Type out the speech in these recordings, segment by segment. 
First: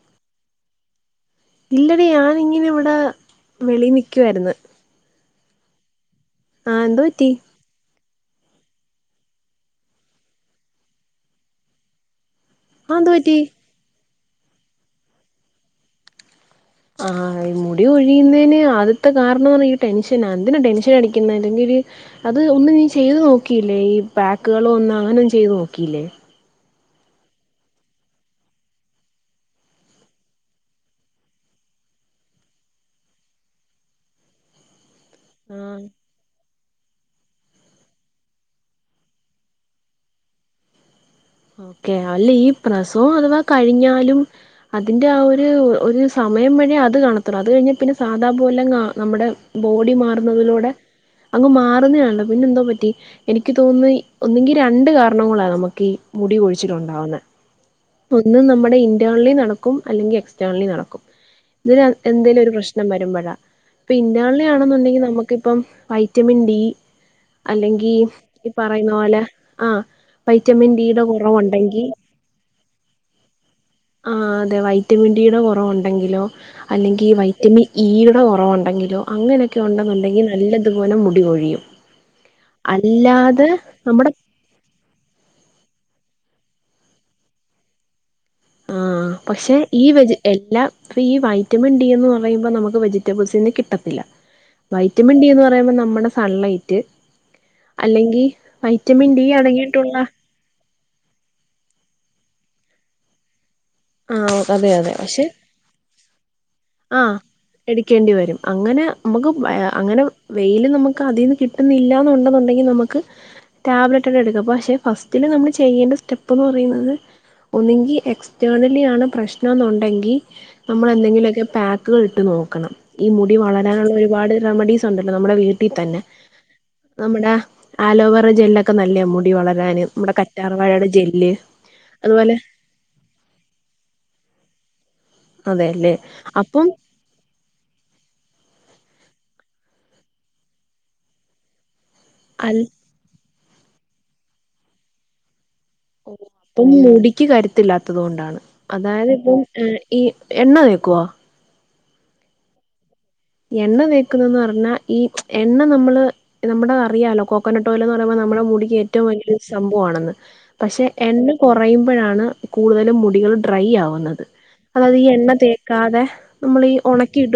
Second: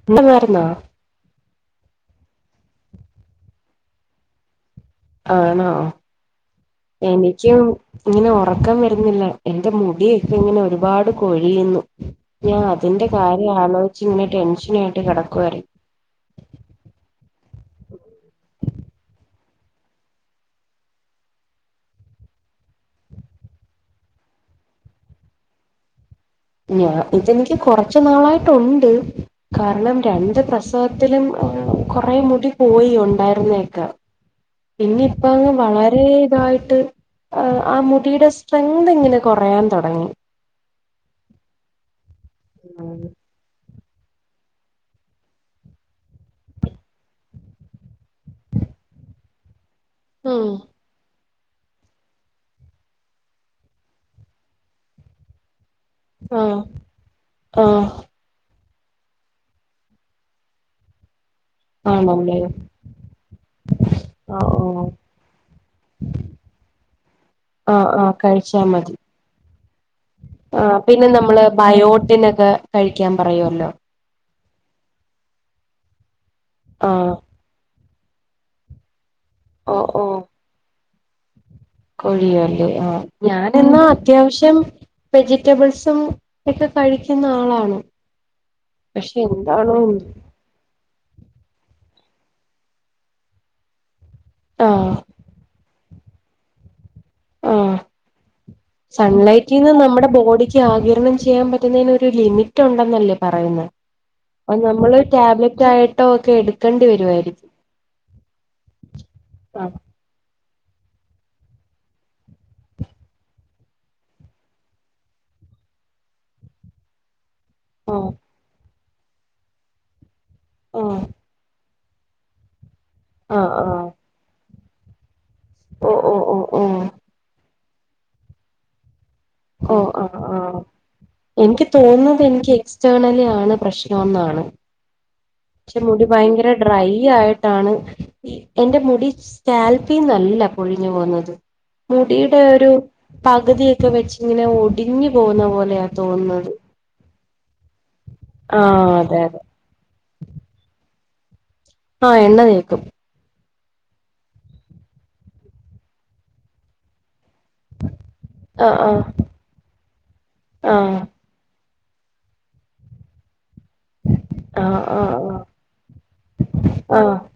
[unintelligible] ഇല്ലെടി ഞാനിങ്ങനെ ഇവടെ വെളീ നിക്കുവായിര്ന്ന് ആണോ ആഹ് എന്തു പറ്റി എനിക്കും ഇങ്ങനെ ഒറക്കം വെര്ന്നില്ല എൻ്റെ മുടിയൊക്കിങ്ങനെ ഒരുപാട് കൊഴിയ്ന്ന് ഞാൻ ആഹ് അതിന്റെ എന്തു പറ്റി കാര്യം ആലോചിച്ച് ഇങ്ങനെ ടെൻഷനായിട്ട് കിടക്കുവായിരുന്നു ആഹ് മുടി കൊഴിയുന്നെന് ആദ്യത്തെ കാരണംന്ന ഈ ടെൻഷന എന്തിനാ ടെൻഷൻ അടിക്കുന്നേ അല്ലെങ്കില് അത് ഒന്നും നീ ചെയ്ത് നോക്കിയില്ലേ ഈ പാക്കുകള് ഒന്ന് അങ്ങനെ ഒന്നും ചെയ്ത് നോക്കിയില്ലേ ഞാ ഇതെനിക്ക് കൊറച്ച് നാളായിട്ടുണ്ട് കാരണം രണ്ട് പ്രസവത്തിലും കൊറേ മുടി പോയി ഉണ്ടായിരുന്നേക്കെ പിന്നിപ്പങ് ആഹ് വളരെ ഇതായിട്ട് ആഹ് ആഹ് മുടീടെ സ്ട്രെങ്ത് ഇങ്ങനെ കുറയാൻ തുടങ്ങി ഓക്കേ അല്ല ഈ പ്രസവം അഥവാ കഴിഞ്ഞാലും അതിന്റെ ആഹ് ഒരു ഒരു സമയം വരെ അത് കാണത്തുള്ളു അത് കഴിഞ്ഞ പിന്നെ സാധാ പോലെങ്ങ നമ്മുടെ ബോഡി ഉം മാറുന്നതിലൂടെ അങ്ങ് മാറുന്നയാണല്ലോ പിന്നെ എന്തോ പറ്റി എനിക്ക് തോന്നുന്നി ഒന്നെങ്കി രണ്ട് കാരണങ്ങളാ നമുക്കി മുടി ആഹ് കൊഴിച്ചിലുണ്ടാവുന്നേ ആഹ് ഒന്ന് നമ്മടെ ഇന്റേർണലി നടക്കും അല്ലെങ്കി എക്സ്റ്റേർണലി നടക്കും ഇതിന ആണല്ലേ എന്തേലും ഒരു പ്രശ്നം വരുമ്പഴാ ആഹ് ഓ പിന്റെര്ണലിയണെന്നുണ്ടെങ്കിൽ നമുക്കിപ്പം വൈറ്റമിൻ ഡി ആഹ് അല്ലെങ്കി ആഹ് ഈ കഴിച്ചാ പറയുന്ന പോലെ ആഹ് വൈറ്റമിൻ ആഹ് ഡിയുടെ പിന്നെ നമ്മള് കുറവുണ്ടെങ്കി ബയോട്ടിനൊക്കെ കഴിക്കാൻ പറയുവല്ലോ ആഹ് അതെ വൈറ്റമിൻ ഡിയുടെ കുറവുണ്ടെങ്കിലോ അല്ലെങ്കി ആഹ് വൈറ്റമിൻ ഈടെ കുറവുണ്ടെങ്കിലോ അങ്ങനെയൊക്കെ ഓ ഉണ്ടെന്നുണ്ടെങ്കിൽ നല്ലതുപോലെ മുടികൊഴിയും കൊഴിയുവല്ലേ ആഹ് ഞാനെന്ന നമ്മുടെ അത്യാവശ്യം വെജിറ്റബിൾസും ഒക്കെ കഴിക്കുന്ന ആളാണോ ആഹ് പക്ഷെ ഈ വെജി എല്ലാം ഇപ്പൊ ഈ വൈറ്റമിൻ ഡി എന്ന് പറയുമ്പോ നമുക്ക് വെജിറ്റബിൾസിന്ന് കിട്ടത്തില്ല ആഹ് വൈറ്റമിൻ ഡി എന്ന് പറയുമ്പോ നമ്മടെ സൺലൈറ്റ് ആഹ് അല്ലെങ്കി വൈറ്റമിൻ ഡി അടങ്ങിയിട്ടുള്ള ഈ ആഗിരണം ചെയ്യാൻ പറ്റുന്നതിന് ഒരു ലിമിറ്റ് ഉണ്ടെന്നല്ലേ പറയുന്നത് ആഹ് അത് അതെ അതെ ഞമ്മള് പക്ഷെ ടാബ്ലറ്റ് ആയിട്ടോക്കെ എടുക്കേണ്ടി ആഹ് വരുവായിരിക്കും എടുക്കേണ്ടി വരും അങ്ങനെ മ്മക്ക് ആഹ് അങ്ങനെ വെയില് നമ്മുക്ക് അതിന്ന് കിട്ടുന്നില്ലന്നുണ്ടെന്നുണ്ടെങ്കി നമ്മുക്ക് ടാബ്ലറ്റൊക്കെ എടുക്കുവപ്പോ പക്ഷേ ഫസ്റ്റില് നമ്മൾ ചെയ്യേണ്ട സ്റ്റെപ്പ്ന്ന് പറയുന്നത് ഒന്നെങ്കി ആഹ് എക്സ്റ്റേർണലി ആണ് പ്രശ്നം എന്നുണ്ടെങ്കി നമ്മളെന്തെങ്കിലൊക്കെ പാക്ക് കൾ ഇട്ട് നോക്കണം ഈ മുടി ആഹ് ആഹ് ആഹ് വളരാനുള്ള ഒരുപാട് റെമഡീസ് ട്ടൊണ്ടല്ലോ നമ്മടെ ഓ വീട്ടിത്തന്നെ ഓ ഓ ഓ നമ്മടെ അലോവേര ജെല്ലൊക്കെ ഒക്കെ നല്ലയാ മുടി ഓ വളരാന് മ്മടെ ആഹ് ആഹ് കറ്റാർവാഴേടെ ജെല്ല് അതുപോലെ എക്സ്റ്റെർണലി ആണ് പ്രശ്നംന്നാണ് പക്ഷെ അതെല്ലേ മുടി ഭയങ്കര അപ്പം ഡ്രൈ യ്യായിട്ടാണ് ഈ എന്റെ മുടി സ്കാൽപ്പീന്നല്ല പൊഴിഞ്ഞു പോവുന്നത് മുടീടെ അൽ ഒരു പകുതിയൊക്കെ വെച്ചിങ്ങനെ ഒടിഞ്ഞു പോകുന്ന പോലെയ ഓഹ് അപ്പം മുടിക്ക് കരുത്തില്ലാത്തത് കൊണ്ടാണ് ആഹ് അതായത് അതെ ഇപ്പം അതെ ഉം ഈ എണ്ണ തേക്കുവോ ആഹ് എണ്ണ തേക്കും എണ്ണ തേക്കുന്നന്ന് പറഞ്ഞാ ഈ എണ്ണ നമ്മള് നമ്മുടെ അറിയാലോ കൊ കൊക്കാനട്ട് ഓയിൽ എന്ന് പറയുമ്പോ നമ്മുടെ മുടിക്ക് ആഹ് ഏറ്റവും വലിയൊരു സംഭവമാണെന്ന് പക്ഷെ ആഹ് എണ്ണ കുറയുമ്പോഴാണ് കൂടുതലും മുടികൾ ഡ്രൈ ആവുന്നത് ആഹ് അതായത് ഈ എണ്ണ ആഹ് തേക്കാതെ നമ്മൾഈ ആഹ് ഉണക്കീട്ട്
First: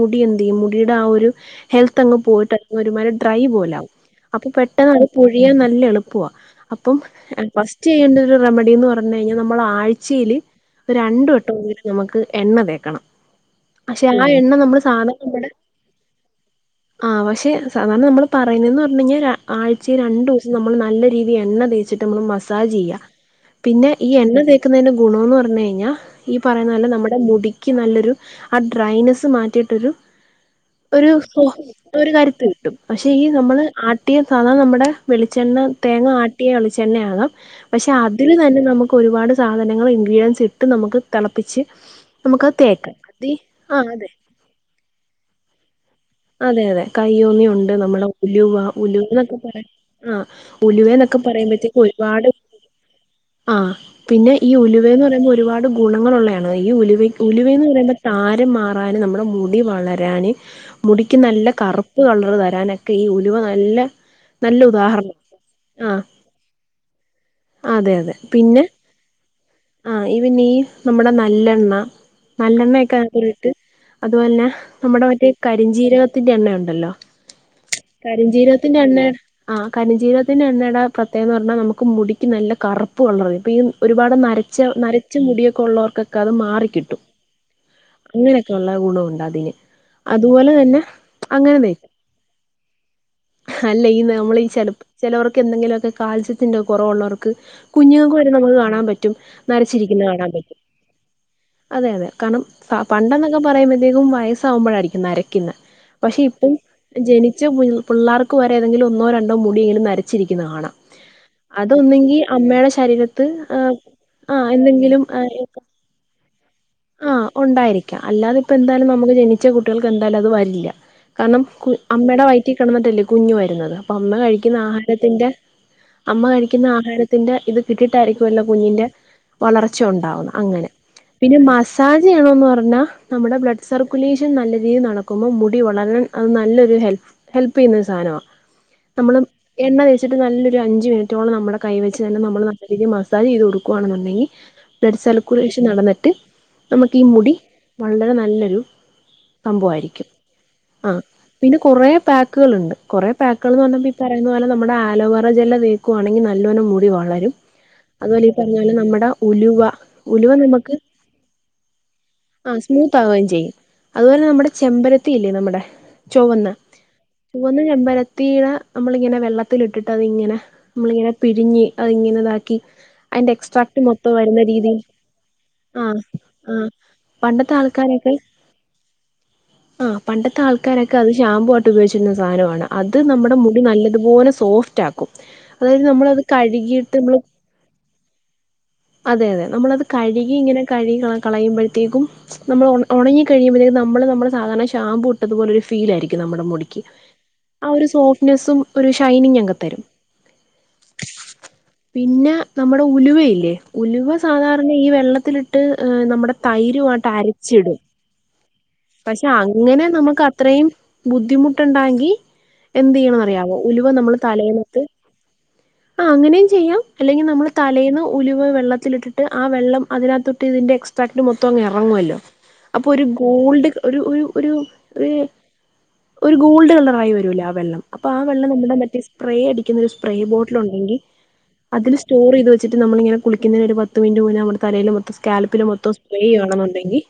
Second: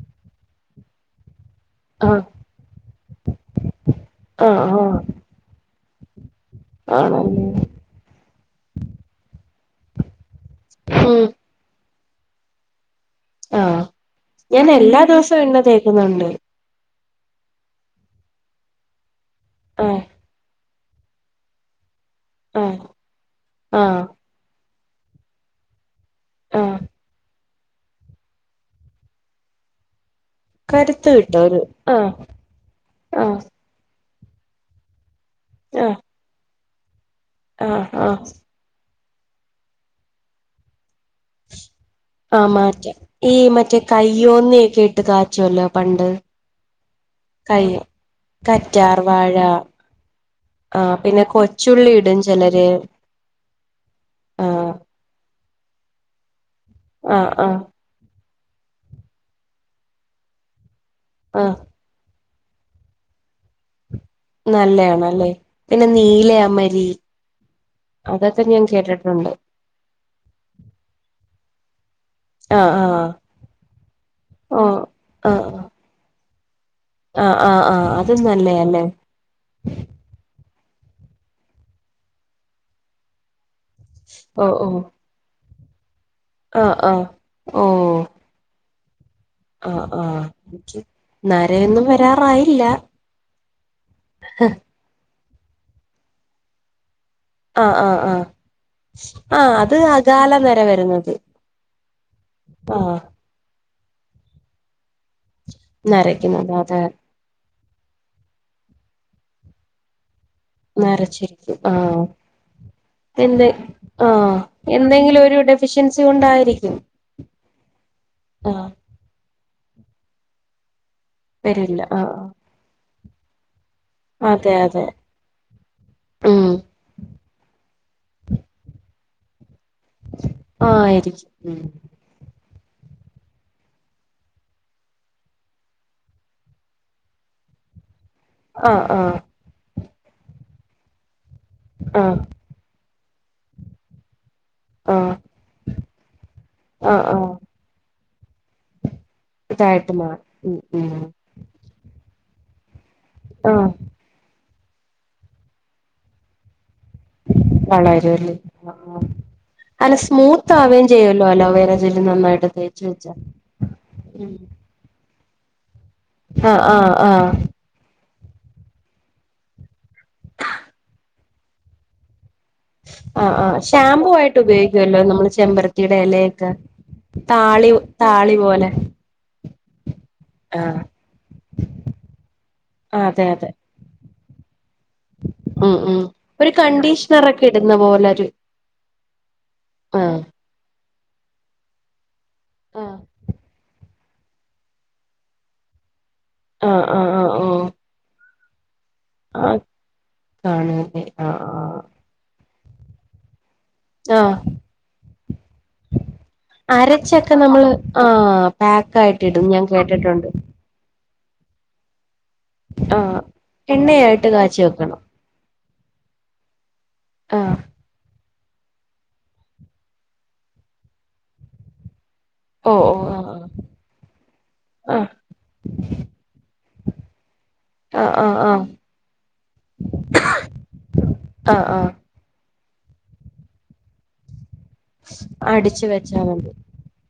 മുടി എന്ത് ചെയ്യും മുടിടെ ആ ഒരു ഹെൽത്ത് അങ്ങ് ആഹ് പോയിട്ട് അ ഒരുമാരി ഡ്രൈ പോലാകും അപ്പൊ ആഹ് ആഹ് പെട്ടെന്ന് ആഹ് അത് പൊഴിയാൻ നല്ല എളുപ്പവാ അപ്പം ആണല്ലേ ഫസ്റ്റ് ചെയ്യേണ്ട ഒരു റെമഡിന്ന് പറഞ്ഞു കഴിഞ്ഞാ നമ്മള് ആഴ്ചയില് ഒരു ഉം രണ്ട് വട്ടെങ്കിലും നമുക്ക് എണ്ണ തേക്കണം ആഹ് പക്ഷെ ആ എണ്ണ ഞാൻ നമ്മള് എല്ലാ സാധാരണ ദിവസവും എണ്ണ തേക്കുന്നുണ്ട് ആ പക്ഷെ സാധാരണ നമ്മൾ പറയുന്നതെന്ന് പറഞ്ഞു കഴിഞ്ഞാൽ ആഴ്ച ആഹ് രണ്ടു ദിവസം നമ്മൾ നല്ല രീതിൽ എണ്ണ തേച്ചിട്ട നമ്മ മ ആഹ് ചെയ പിന്നെ ആഹ് ഈ എ നിൽക്കുന്നതി്റെ ഗുണംമന്ന് പറഞ്ഞു കഴിഞ്ഞാൽ ഈ പറയുന്ന ആഹ് നല്ല നമ്മുടെ മുടിക്ക് നല്ലൊരു ആ ഡ്രൈനെസ്സ് മാറ്റിയിട്ട് കരുത്ത് കിട്ടും ഒരു ആഹ് കരുത്ത് കിട്ടും പക്ഷെ ഈ ആഹ് നമ്മള് ട്ടിയ സാധണ നമ്മുടെ വെളിച്ചെണ്ണ ആഹ് തേങ്ങ ആട്ടിയ വെളിച്ചെണ്ണ ആകാം ആഹ് പക്ഷെ ആഹ് അതില് തന്നെ നമുക്ക് ഒരുപാട് സാധനങ്ങൾ ഇൻഗ്രീഡിയൻസ് ഇട്ട് നമുക്ക് തിളപ്പിച്ച് നമുക്ക് തേക്കാം അതി ആ അതെ ്യ ഒന്നിയൊക്കെ ഇട്ട് കാറ്റുവല്ലോ പണ്ട് അതെ അതെ കയ്യോന്നിയുണ്ട് കയ്യ നമ്മളെ ഉലുവ കറ്റാർ ഉലുവ വാഴ എന്നൊക്കെ പറയാം ആ് ഉലുവേ ആഹ് എന്നൊക്കെ പിന്നെ പറയുമ്പോഴത്തേക്കും കൊച്ചുള്ളി ഇടും ഒരുപാട് ചിലര് ആഹ പിന്നെ ഈ ആഹ് ഉലുവേന്ന് പറയുമ്പോ ഒരുപാട് ഗുണങ്ങളുള്ളതാണ് ഈ ഉല ആഹ് ആഹ് ഉലുവന്ന് പറയുമ്പോൾ താരം മാറൻ നമ്മുടെ മുടി വളരാന് മുടിക്ക് നല്ല ആഹ് കറുപ്പ് കളർ തരാനൊക്കെ ഈ ഉലുവ നല്ല നല്ല ഉദാഹരണം നല്ലയാണല്ലേ പിന്നെ ആഹ് നീലമരി അതൊക്കെ ഞാൻ കേട്ടിട്ടുണ്ട് ആഹ ഇത് ന്നീസ് നമ്മുടെ നല്ലെണ്ണ ആഹ് ആഹ് നല്ലെണ്ണയൊക്കെറിട്ട് അതുപോലെ തന്നെ ഓഹ് നമ്മുടെ മറ്റേ ആഹ് കരിഞ്ജീരകത്തിന്റെറെ എണ്ണയുണ്ടല്ലോ ആഹ് ആഹ് ആഹ് അതും കരിംചീരകത്തിന്റെ നല്ലയാല്ലേ എണ്ണ ആഹ് കരിംചീരകത്തിന്റെ എണ്ണയുടെ പ്രത്യേകത എന്ന് പറഞ്ഞാൽ നമുക്ക് മുടിക്കും നല്ല കറുപ്പ് കളർ ഇപ്പൊ ഈ ഒരുപാട് ഓഹ് നരച്ച ഓഹ് നരച്ച മുടിയൊക്കെ ഉള്ളവർക്കൊക്കെ അത് ആഹ് മാറിക്കിട്ടും ആഹ് ഓഹ് അങ്ങനെ റ്റുള്ള ഗുണുണ്ട് അതിന് ആഹ് ആഹ അതുപോലെ തന്നെ അങ്ങനെ എനിക്ക്ന്നരയൊന്നും തേക്കും വരാറായില്ല അല്ല ഈ നമ്മളീഈ ചില ചിലവർക്ക് എന്തെങ്കിലുമൊക്കെ കാൽസ്യത്തിന്റെ കുറവുള്ളവർക്ക് ക്ക്‌ ആഹ് ആഹ് കുഞ്ഞുങ്ങൾക്ക് ആഹ് വരെ നമുക്ക് കാണാൻ പറ്റും ആഹ് അത് നരച്ചിരിക്കുന്നത് കാണാൻ അകാല പറ്റും നര വരുന്നത് അതെ അതെ കാരണം ആ ആഹ് പണ്ടെന്നൊക് ക്ക പറയുമ്പോഴത്തേക്കും വയസാാവുമ്പോഴായിരിക്കും നരക്കിന്ന് പക്ഷെ ഇപ്പം നരയ്ക്കുന്നത് അതെ ജനിച്ച പിള്ളാർക്ക് വരെ ഏതെങ്കിലും ഒന്നോ രണ്ടോ മുടിയേലും നര ചിരിക്കുന്നത് കാണാം നരച്ചിരിക്കും ആഹ് അതൊന്നിങ്കി അമ്മയുടെ ശരീരത്ത് എന്ത് ഏ ആഹ് എന്തെങ്കിലും ഏ ഡെഫിഷ്യൻസി ഉണ്ടായിരിക്കും ആഹ് ഉണ്ടായിരിക്കാം അല്ലാതെ ഇപ്പ എന്തായാലും നമുക്ക് ജനിച്ച കുട്ടികൾക്ക് എന്തായാലും അത് വരില്ല കാരണം കു വരില്ല ആഹ് അമ്മയുടെ വൈറ്റിൽ കിടന്നിട്ടല്ലേ കുഞ്ഞു വരുന്നത് അപ്പ അമ്മ ആഹ് അതെ കഴിക്കുന്ന അതെ ആഹാരത്തിന്റെ അമ്മ ഉം കഴിക്കുന്ന ആഹാര ത്തിന്റെ ഇത് കിട്ടിയിട്ടായിരികൊല്ലോ കുഞ്ഞിന്റെ വളർച്ച ഉണ്ടാവുന്ന് അങ്ങനെ പിന്നെ മാ ആയിരിക്കും താജയാണോെന്ന് പറഞ്ഞാൽ നമ്മുടെ ബ്ലഡ് സർക്കുലേഷൻ നല്ല രീതിയിൽ നടക്കുമ്പോൾ മുടി വളരാൻ അത് നല്ലൊരു ഹെൽപ്പ് ഹെൽപ്പീയുന്ന ഒരു സാധനാ ആഹ് ആഹ് നമ്മള് എണ്ണ തേച്ചിട്ട് നല്ലൊരു അഞ്ചു മിനിറ്റോളം നമ്മുടെ കൈ വെച്ച് ആഹ് തന്നെ നമ്മള് ശരിക്ക് മസാജ് ചെയ്ത് കൊടുക്കുവാണെന്നുണ്ടെങ്കിൽ ബ്ലഡ് ആഹ് സർക്കുലേഷൻ നടന്നിട്ട് നമുക്ക് ഈ ആഹ് ആഹ് മുടി വളരെ നല്ലൊരു ഇതായിട്ട് സംഭവമായിരിക്കും മാറും ഉം ഉം ആ പിന്നെ കുറേ പാക്കുകളുണ്ട് കുറെ പാക്കുകൾന്ന് ആഹ് പറഞ്ഞ പറയുന്ന പോലെ നമ്മുടെ ആലോവറ ജില്ല തീക്കുവാണെങ്കിൽ നല്ലവോണം മുടി വളരും അതുപോലെ ഈ വളരുവല്ലേ പറഞ്ഞാല് ആഹ് നമ്മുടെ ഉലുവ ഉലുവ നമുക്ക് ചെയ്യല്ലോ അലോവേറെ ജെല്ല് നന്നായിട്ട് ആഹ് തേച്ച് സ്മൂത്ത് വെച്ച ആവുകയും ചെയ്യും അതുപോലെ നമ്മുടെ ചെമ്പരത്തി ഇല്ലേ നമ്മുടെ ചുവന്ന ആഹ് ആഹ് ആഹ് ചുവന്ന ചെമ്പരത്തിനെ നമ്മളിങ്ങനെ വെള്ളത്തിലിട്ടിട്ട് അത് ഇങ്ങനെ നമ്മളിങ്ങനെ പിഴഞ്ഞ് അത് ഇങ്ങനെതാക്കി ആഹ് ആഹ് ഷാമ്പൂ ആയിട്ട് ഉപയോഗിക്കുവല്ലോ നമ്മള് ചെമ്പരത്തിയുടെ ആഹ് ഇല ത്ത് ആഹ് പണ്ടത്തെ താളി താളി പോലെ ആ പണ്ടത്തെ ആഹ് ആൾക്കാരൊക്കെ അത് ഷാമ്പു ആയിട്ട് ഉപയോഗിച്ചിരുന്ന സാധനമാണ് അത് അതെ നമ്മുടെ അതെ മുടി നല്ലതുപോലെ സോഫ്റ്റ് ഉം അതായത് ഉം നമ്മൾത് ഒരു കഴുകിയിട്ട് നമ്മള് കണ്ടീഷണറൊക്കെ ഇടുന്ന പോലൊരു അതെ അതെ നമ്മളത് ആഹ് കഴുകി ഇങ്ങനെ കഴുകികള കളയുമ്പോഴത്തേക്കും നമ്മൾ ആഹ് ഉണങ്ങി കഴിയുമ്പഴേക്കും നമ്മൾ നമ്മൾ സാധാരണ ഷാമ്പൂ ഇട്ട് ട്ടതുപോലെ ഒരു ഫീല ആയിരിക്കും നമ്മുടെ മുടിക്ക് ആഹ് ആഹ് ആഹ് ഓഹ് ആ ഒരു സോഫ്റ്റ്നെസും ഒരു ഷൈനിങ് ആഹ് അങ്തരും കാണുവല്ലേ ആഹ് ആഹ് പിന്നെ നമ്മുടെ ഉലുവയില്ലേ ഉലുവ ആഹ് സാധാരണ ഈ വെള്ളത്തിലിട്ട് നമ്മുടെ തൈരുമായിട്ട് അരച്ചൊക്കെ നമ്മള് അരച്ചിടും ആഹ് പാക്കായിട്ട് പക്ഷെ ഇടും ഞാൻ അങ്ങനെ നമുക്ക് കേട്ടിട്ടുണ്ട് അത്ര ത്രയും ബുദ്ധിമുട്ടുണ്ടാങ്കി എന്ത് ആഹ് ചെയ്യണംന്ന്റിയാവോ ഉലുവ നമ്മള് എണ്ണയായിട്ട് കാച്ചി തലേണത്ത് വെക്കണം ആ അങ്ങനെയും ചെയ്യാം അല്ലെങ്കിൽ നമ്മള് ആഹ് തലേന്ന് ഉലിവ വെള്ളത്തിലിട്ടിട്ട് ആ വെള്ളം അതിനകത്തൊട്ട് ഇതിന്റെ എക്സ്ട്രാക്ന് മൊത്തം അങ് ഇറങ്ങുവല്ലോ അപ്പൊ ഓഹ് ഒരു ഓഹ് ഗോൾഡ് ഒരു ഒരു ഒരു ഒരു ആഹ് ഒരു ഗോൾഡ് കളറായി വരൂലേ ആ വെള്ളം ആഹ് അപ്പൊ ആ ആഹ് വെള്ളം ആഹ് നമ്മുടെ മറ്റെ സ്പ്രേ അടിക്കുന്ന ഒരു സ്പ്രേ ബോട്ടിൽ ഉണ്ടെങ്കിൽ ആഹ് ആഹ് ആഹ് അതിൽ സ്റ്റോർ ചെയ്ത് വെച്ചിട്ട് നമ്മങ്ങിളിങ്ങന കുളിക്കുന്നതിന് ഒരു പത്ത് മിനുറ്റ് മുനേ നമ്മടെ തലേല് കൽപ്പില് അടിച്ചു മൊത്തം സ്പ്രേ വെച്ചാ മതി ചെയ്യുവാണെന്നുണ്ടെങ്കിൽ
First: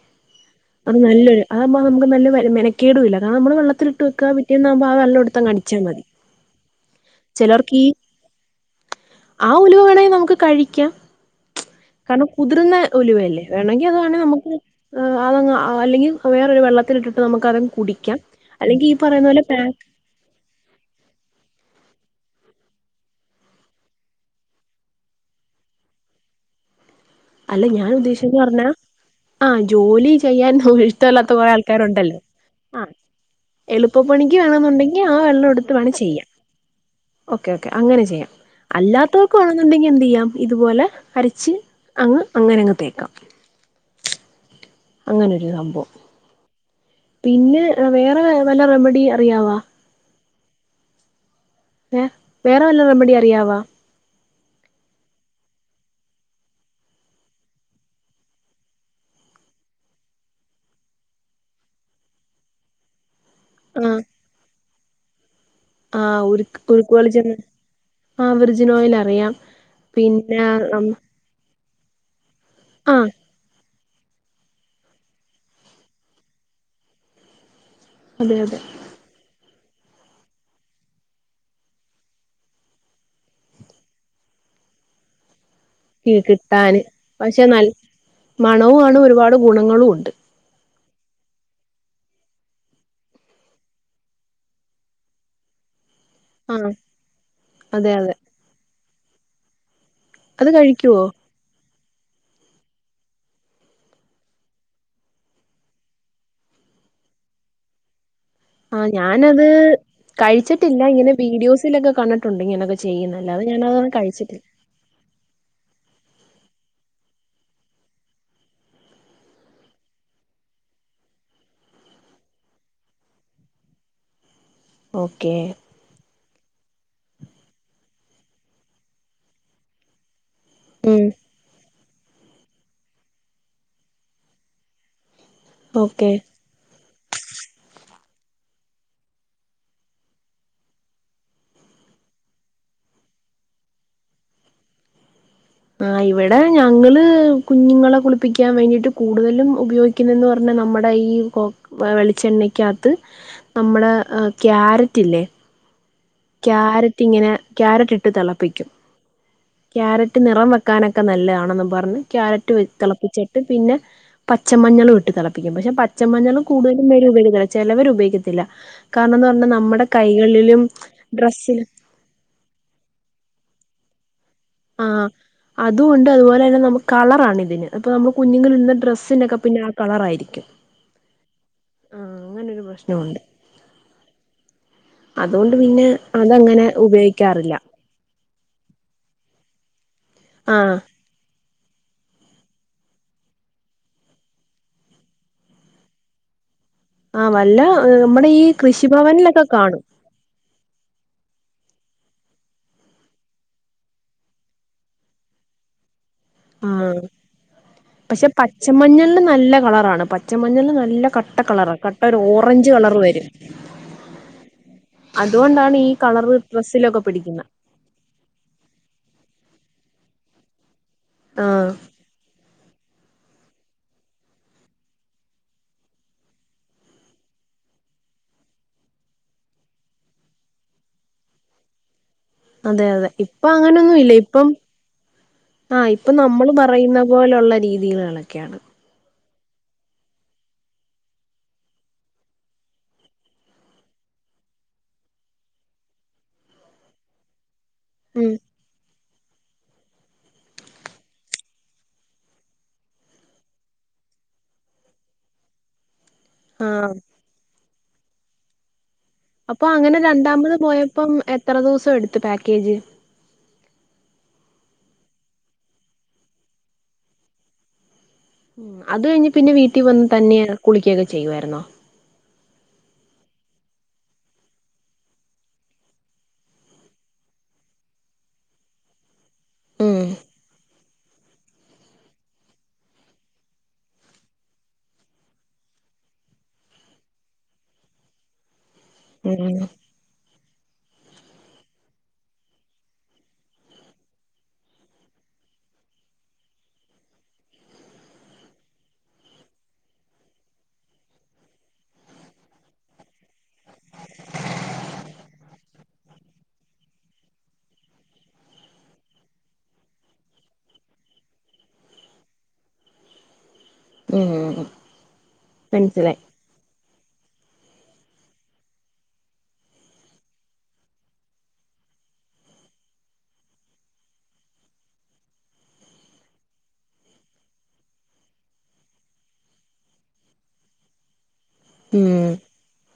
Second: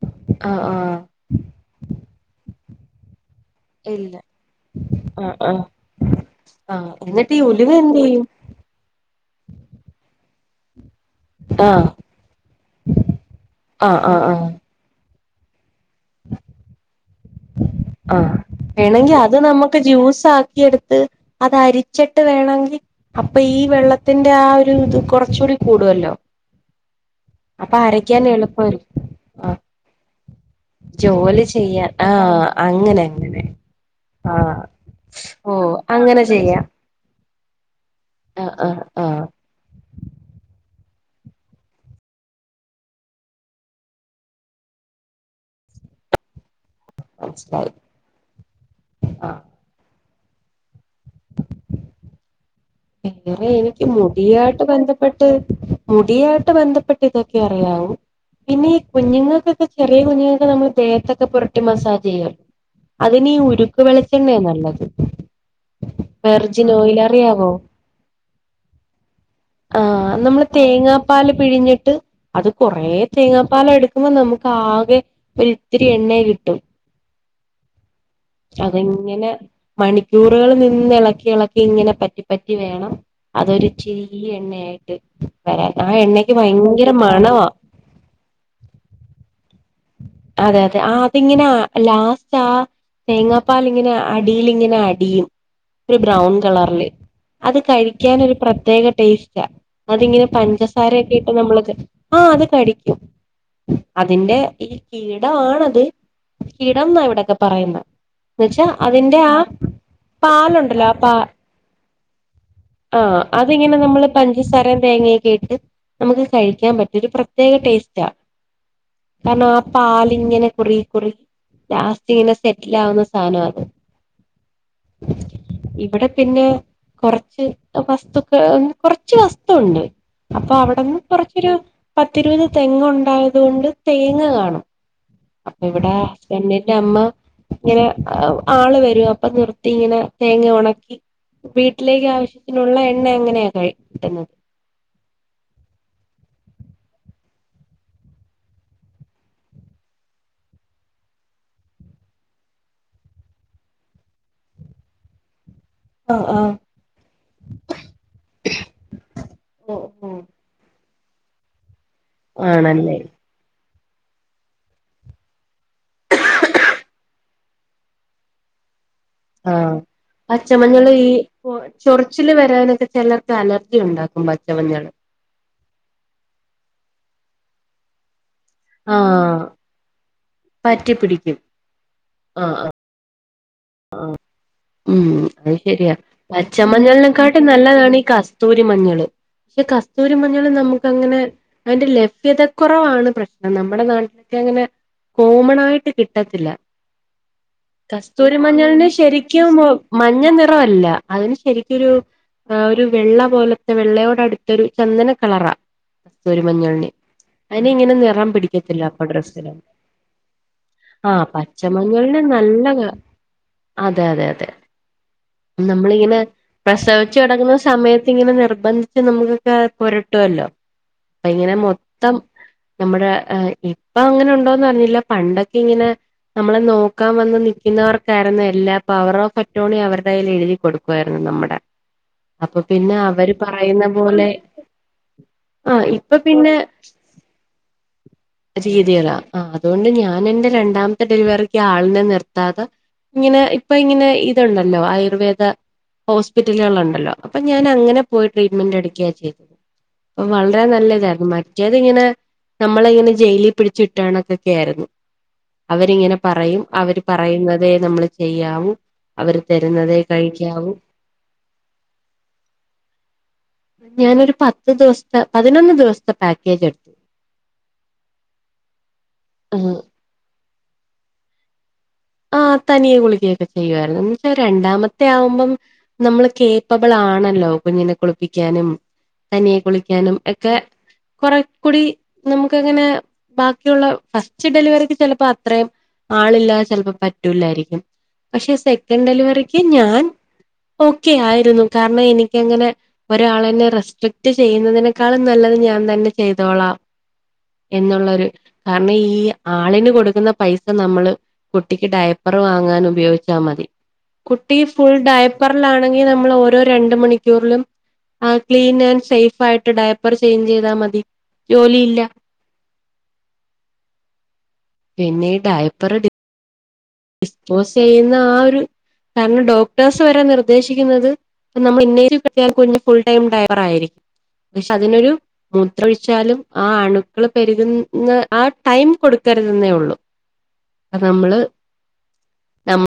ആഹ് അത് ആഹ് നല്ലൊരു അതാപ്പം നമുക്ക് നല്ല മെനക്കെടും ഇല്ലാരണം നമ്മള് വെ ത്തിലിട്ട് ഇല്ല വെക്ക പിറ്റേന്നാമ്പോ ആ ആഹ് വെള്ളംടുത്തങ്ങ് ആഹ് അടിച്ചാൽ മതി ആഹ് എന്നിട്ട് ഉലുവ ചിലർക്ക് ഈ എന്ത് ചെയ്യും ആ ഉലുവേണേ നമുക്ക് കഴിക്കാം ആഹ് കാരണം കുതിർന്ന ഒലിവല്ലേ വേണെങ്കി അത് ആഹ് വേണെ ആഹ് ആഹ് നമുക്ക് അതങ് അല്ലെങ്കിൽ വേറൊരു വെള്ളത്തി ഇട്ടിട്ട് നമുക്ക് അതങ് കൂടി ആഹ വേണെങ്കിൽ അത് നമുക്ക് ജ്യൂസ് ആക്കി എടുത്ത് അത് അരിച്ചിട്ട് വേണമെങ്കിൽ അപ്പൊ ഈ വെള്ളത്തിന്റെ ആ ഒരു ഇത് കൊറച്ചുകൂടി കൂടുല്ലോ അല്ല ഞാൻ ഉദ്ദേശിച്ചന്ന് പറഞ്ഞാ എളുപ്പമായിരിക്കും ആഹ് ജോലി ചെയ്യാൻ ഇഷ്ടമല്ലാത്ത ജോലി കൊറെ ചെയ്യാൻ ആൾക്കാരുണ്ട് ല്ല ആഹ് ആഹ് അങ്ങനെ അങ്ങനെ എളുപ്പപ്പണിക്ക് ആഹ് വേണെന്നുണ്ടെങ്കി ആ വെള്ളം ഓഹ് എടുത്ത് വേണം അങ്ങനെ ചെയ്യാം ഓക്കെ ഓക്കെ അങ്ങനെ ചെയ്യാം ആഹ് ആഹ് ആഹ് അല്ലാത്തവർക്ക വണെന്നുണ്ടെങ്കിൽ എന്ത് ചെയ്യാം ഇതുപോലെ അരച്ച് അങ്ങ് അങ്ങനെങ്ങ് തേക്കാം അങ്ങനെരു സംഭവം പിന്നെ മനസ്സിലായി വേറെ വല്ല റെമഡി ആഹ് അറിയാവാ ഏ വേറെ വല്ല റെ [unintelligible] ഈ മുടിയായിട്ട് ബന്ധപ്പെട്ട് മുടിയായിട്ട് ബന്ധപ്പെട്ട് ഇതൊക്കെ അറിയാവൂ പിന്നെ ഈ കുഞ്ഞുങ്ങൾക്കൊക്കെ ചെറിയ കുഞ്ഞുങ്ങൾക്ക് നമ്മള് ദേഹത്തൊക്കെ പുരട്ടി മസാജ് ചെയ്യു അതിനീ ഉരുക്ക് ആ വെളിച്ചെണ്ണയാ നല്ലത് ആ ഉരുക്ക് വെർജിൽ ഉരുക്ക് വെളിച്ചെണ്ണ ഓയിലറിയാവോ ആ വെർജിനോയിൽ അറിയാം പിന്നെ പാൽ പിഴഞ്ഞിട്ട് അത് കുറേ ആ തേങ്ങാപ്പാല എടു കുപ്പം നമുക്ക് ആകെ ഒരിത്തിരി എണ്ണേ കിട്ടും അതെ അതെ അതങ്ങനെ മണിക്കൂറുകിൽ നിന്ന് ഇളക്കി ഇളക്കി ഇങ്ങനെ പറ്റിപ്പറ്റി വേണം അതൊരു ചിരി എണ്ണയായിട്ട് വരാൻ ആ എണ്ണക്ക് ഭയങ്കര മണവാ മണവുമാണ് ഒരുപാട് ഗുണങ്ങളും ഉണ്ട് അതെ അതെ ആ അതിങ്ങനെ ലാസ്റ്റ് ആ തേങ്ങാപ്പാൽ ഇങ്ങനെ അടിൽ ഇങ്ങനെ അടിയും ഒരു ബ്രൗൺ ആ കളറില് അത് അതെ അതെ കഴിക്കാൻ ഒരു പ്രത്യേക ടേസ്റ്റാ അതിങ്ങനെ അത് കഴിക്കുവോ പഞ്ചസാരൊക്കെ ഇട്ട് നമ്മൾക്ക് ആഹ് അത് കടിക്കും അതിന്റെ ഈ കീടമാണത് കീടം എന്നാ ഇവിടെക്കെ പറയുന്നത് എന്നുവച്ചാ ആ അതിന്റെ ആ ഞാനത് കഴിച്ചിട്ടില്ല പാലുണ്ടല്ലോ പ ഇങ്ങനെ വീഡിയോസിലൊക്കെ കണ്ടിട്ടുണ്ട് ഇങ്ങനൊക്കെ ആഹ് ചെയ്യുന്ന അല്ലാതെ അതിങ്ങനെ ഞാനത് നമ്മള് കഴിച്ചിട്ടില്ല പഞ്ചസാരയും തേങ്ങയും ട്ട് നമുക്ക് കഴിക്കാൻ പറ്റും ഒരു പ്രത്യേക ടേസ്റ്റാ കാരണം ആ പാലിങ്ങനെ കുറ കുറി ലാസ്റ്റ് ഇങ്ങനെ സെറ്റിൽ ആവുന്ന സാനാ അത് ഓക്കേ ഇവിടെ പിന്നെ കൊറച്ച് വസ്തുക്കൾ കുറച്ച് വസ്തുവുണ്ട് അപ്പൊ അവിടന്ന് കൊറച്ചൊരു പത്തിരുപത് തെങ്ങുണ്ടായത് കൊണ്ട് തേങ്ങ കാണും അപ്പൊ ഇവിടെ പെണ്ണിന്റെ അമ്മ ങ്ങനെ ആള് വരും അപ്പൊ നിർത്തി ഇങ്ങനെ തേങ്ങ ഉണക്കി വീട്ടിലേക്ക് ആവശ്യത്തിനുള്ള എണ്ണ എങ്ങനെയാ ക കിട്ടുന്നത് ആ ഇവിടെ ഞങ്ങള് കുഞ്ഞുങ്ങളെ കുളിപ്പിക്കാൻ വേണ്ടിട്ട് കൂടുതലും ഉപയോഗിക്ക ന്ന് പറഞ്ഞ നമ്മുടെ ഈ കൊ വെളിച്ചെണ്ണയ്ക്കകത്ത് നമ്മുടെ ക്യാരറ്റ് ഇല്ലേ ആഹ് ആഹ് ക്യാരറ്റിങ്ങനെ ക്യാരറ്റ് ഇട്ട് തിളപ്പിക്കും ഓ ഓ ക്യാരറ്റ് നിറം വെക്കാനൊക്കെ നല്ലതാണെന്ന് പറഞ്ഞ് ക്യാരറ്റ് ആണല്ലേ തിളപ്പിച്ചിട്ട് പിന്നെ പച്ചമഞ്ഞളും ഇട്ട് തിളപ്പിക്കും പക്ഷെ പച്ചമഞ്ഞള് കൂടുതലും പേരും ഉപയോഗിക്കുന്നില്ല ചെലവര് ഉപയോഗിക്കത്തില്ല കാരണം എന്ന് പറഞ്ഞ ആഹ് നമ്മുടെ കൈകളിലും പച്ചമഞ്ഞള് ഈ ഡ്രസ്സി ചൊറിച്ചില് വരാനൊക്കെ ചിലർക്ക് അലർജി ഉണ്ടാക്കും പ ആഹ് അതും ഉണ്ട് അതുപോലെ തന്നെ നമുക്ക് കളറാണ് ഇതിന്, അപ്പൊ നമ്മടെ കുഞ്ഞുങ്ങൾ ഇടുന്ന ഡ്ര ഡ്രസ്സിനൊക്കെ പിന്നെ ആഹ് കളറായിരിക്കും. പറ്റിപിടിക്കും ആഹ് ആഹ്. ഉണ്ട് ആഹ് ഉം അത് അതുകൊണ്ട് പിന്നെ ശരിയാ, അതങ്ങനെ പച്ചമഞ്ഞളിനെക്കാട്ടും ഉപയോഗിക്കാറില്ല നല്ലതാണ് ഈ കസ് തൂരി മഞ്ഞള് പക്ഷെ കസ്തൂരി മഞ്ഞള് ആഹ് നമുക്ക് അങ്ങനെ. അതിന്റെ ലഭ്യതക്കുറവാണ് പ്രശ്നം നമ്മുടെ നാട്ടില് അങ്ങനെ. കോമൺ ആയിട്ട് കിട്ടത്തില്ല. ആഹ് വല്ല ഉം. കസ്തൂരി മഞ്ഞളിന് ശരിക്കും ഒ മഞ്ഞനിറം അല്ല, അതിന് ശരിക്കൊരു. ആഹ് ഒരു വെള്ള പോലത്തെ വെള്ളയോടുത്തൊരു ചന്ദന കളറാ. കസ്തൂരി മഞ്ഞളിന് ആഹ് അതി ഇങ്ങനെ നിറം പക്ഷെ പിടിക്കത്തില്ല ആഹ് പച്ചമഞ്ഞളിന് നല്ല ഡ്രസ്സിമും കളറാണ് പച്ചമഞ്ഞളിന് നല്ല അപ്പൊ പറ്റിയ. കട്ട പച്ച കളറാ കട്ട ഒരു മഞ്ഞളിന് ഓറഞ്ച് നല്ലത്. കളർ വരും അതെ അതെ അതെ അതുകൊണ്ടാണ് ഈ നമ്മളിങ്ങനെ കളറ് ഡ്രസ്സിലൊക്കെ പ്രസവിച്ചു പിടിക്കുന്നെ കിടക്കുന്നു. സമയത്ത് ഇങ്ങനെ നിർബന്ധിച്ച് നമ്മളൊക്കെ പുരട്ടുമല്ലോ, അത് ഇങ്ങനെ മൊ ആഹ് ത്തം നമ്മുടെ ഏഹ് ഇപ്പൊ അങ്ങനെ ഉണ്ടോയെന്നറിയില്ല പണ്ടൊക്കെ ഇങ്ങനെ. നമ്മളെ നോക്കാൻ വന്ന് നൽക്കുന്നവർക്ക്. യിരുന്നു എല്ലാ പവർ ഓഫ് ആട്ടോർണേയാ അവരുടെ കയ്യിൽ എഴുതി കൊടുക്കുവായിരുന്നു നമ്മടെ. അതെ അതെ ഇപ്പൊ അങ്ങനെയൊന്നുമില്ല പോലെ ഇപ്പം. ആ ആഹ് ഇപ്പം ഇപ്പൊ നമ്മള് പിന്നെ പറയുന്ന പോലുള്ള രീതീകളൊക്കെയാണ്. രീതികളാ ആഹ് അതുകൊണ്ട് ഞാനെന്റെ രണ്ടാമത്തെ ഡെലിവറിക്ക് ആളിനെ നിർത്താതെ. ഇങ്ങനെ ഇപ്പ ഇങ്ങനെ ഇതുണ്ടല്ലോ ആയുർവേദ. ഹോസ്പിറ്റലുകളുണ്ടല്ലോ, അപ്പൊ ഞാൻ അങ്ങനെ പോയി ഉം ട്രീറ്റ്മെന്റ് എടുക്കയാ ചെയ്തേ. അപ്പൊ വളരെ നല്ല ഇതായിരുന്നു, മറ്റേത് ഇങ്ങനെ. നമ്മളെ ഇങ്ങനെ ജയിലിൽ പിടിച്ചിട്ടാണൊക്കൊക്കായിരുന്നു. അവര് ഇങ്ങനെ പറയും ആഹ് അവര് പറയുന്നതേ നമ്മള് ചെയ്യാവൂ. അവര് തരുന്നതേ കഴിക്കാവൂ. ഇപ്പം എത്ര ദിവസം എടുത്ത് പാക്കേജ്? ഞാനൊരു പത്ത് ദിവസത്തെ പതിനൊന്ന് ദിവസത്തെ പാക്കേജ് എടുത്തു. അത് കഴിഞ്ഞ് പിന്നെ വീട്ടിൽ വന്ന് തന്നെ കുളിക്കുയൊക്കെ ചെയ്യുവായിരുന്നു. ആഹ് തനിയെ കുളിക്കുയൊക്കെ ചെയ്യുവായിരുന്നു, എന്നുവെച്ചാൽ രണ്ടാമത്തെ ആവുമ്പം. നമ്മള് കേപ്പബിൾ ആണല്ലോ, കുഞ്ഞിനെ കുളിപ്പിക്കാനും. തനിയെ ഉം കുളിക്കാനും ഒക്കെ. കുറെക്കൂടി നമുക്ക്‌ അങ്ങനെ ബാക്കിയുള്ള, ഫസ്റ്റ് ഡെലിവറിക്ക് ചെലപ്പോ അത്രയും. ആളില്ലാതെ ചിലപ്പോ പറ്റൂല്ലായിരിക്കും, പക്ഷെ സെക്കൻഡ് ഡെലിവറിക്ക് ഉം ഞാൻ. ഓക്കേ ആയിരുന്നു, കാരണം എനിക്ക് ഇങ്ങനെ. ഒരാള് എന്നെ റെസ്പെക്റ്റ് ചെയ്യുന്നതിനേക്കാളും നല്ലത് ഞാൻ തന്നെ ചെയ്തോളാം. എന്നുള്ളൊരു കാരണം ഈ ആളിന് കൊടുക്കുന്ന പൈസ നമ്മള്. കുട്ടിക്ക് ഡയപ്പർ വാങ്ങാനുപയോഗിച്ചാൽ മതി. കുട്ടി ഫുൾ ഡയപ്പറിലാണെങ്കിൽ നമ്മള് ഓരോ രണ്ട് മണിക്കൂറിലും. ആഹ് ക്ലീൻ ആൻഡ് സേഫ് ആയിട്ട് ഡയപ്പർ ചേഞ്ച്‌ ചെയ്താൽ മതി ജോലിയില്ല. ഉം പിന്നെ ഈ ഡയപ്പർ ടി മനസ്സിലായി ഡിസ്പോസ് ചെയ്യുന്നു ആഹ് ഒരു കാരണം ഡോക്ടർസ് വരെ നിർദ്ദേശിക്കുന്നത്. നമ്മളെ എന്നാലും പറ്റിയാലും കുഞ്ഞ് ഫുൾ ടൈം ഡിപ്പറായിരിക്കും, പക്ഷെ അതിനൊരു. മൂത്രമൊഴിച്ചാലും ആഹ് അണുക്കൾ പെരുക്കുന്ന ആഹ് ടൈം കൊടുക്കരുത് എന്നുള്ളൂ. അഹ് നമ്മള് ഉം നമ്മ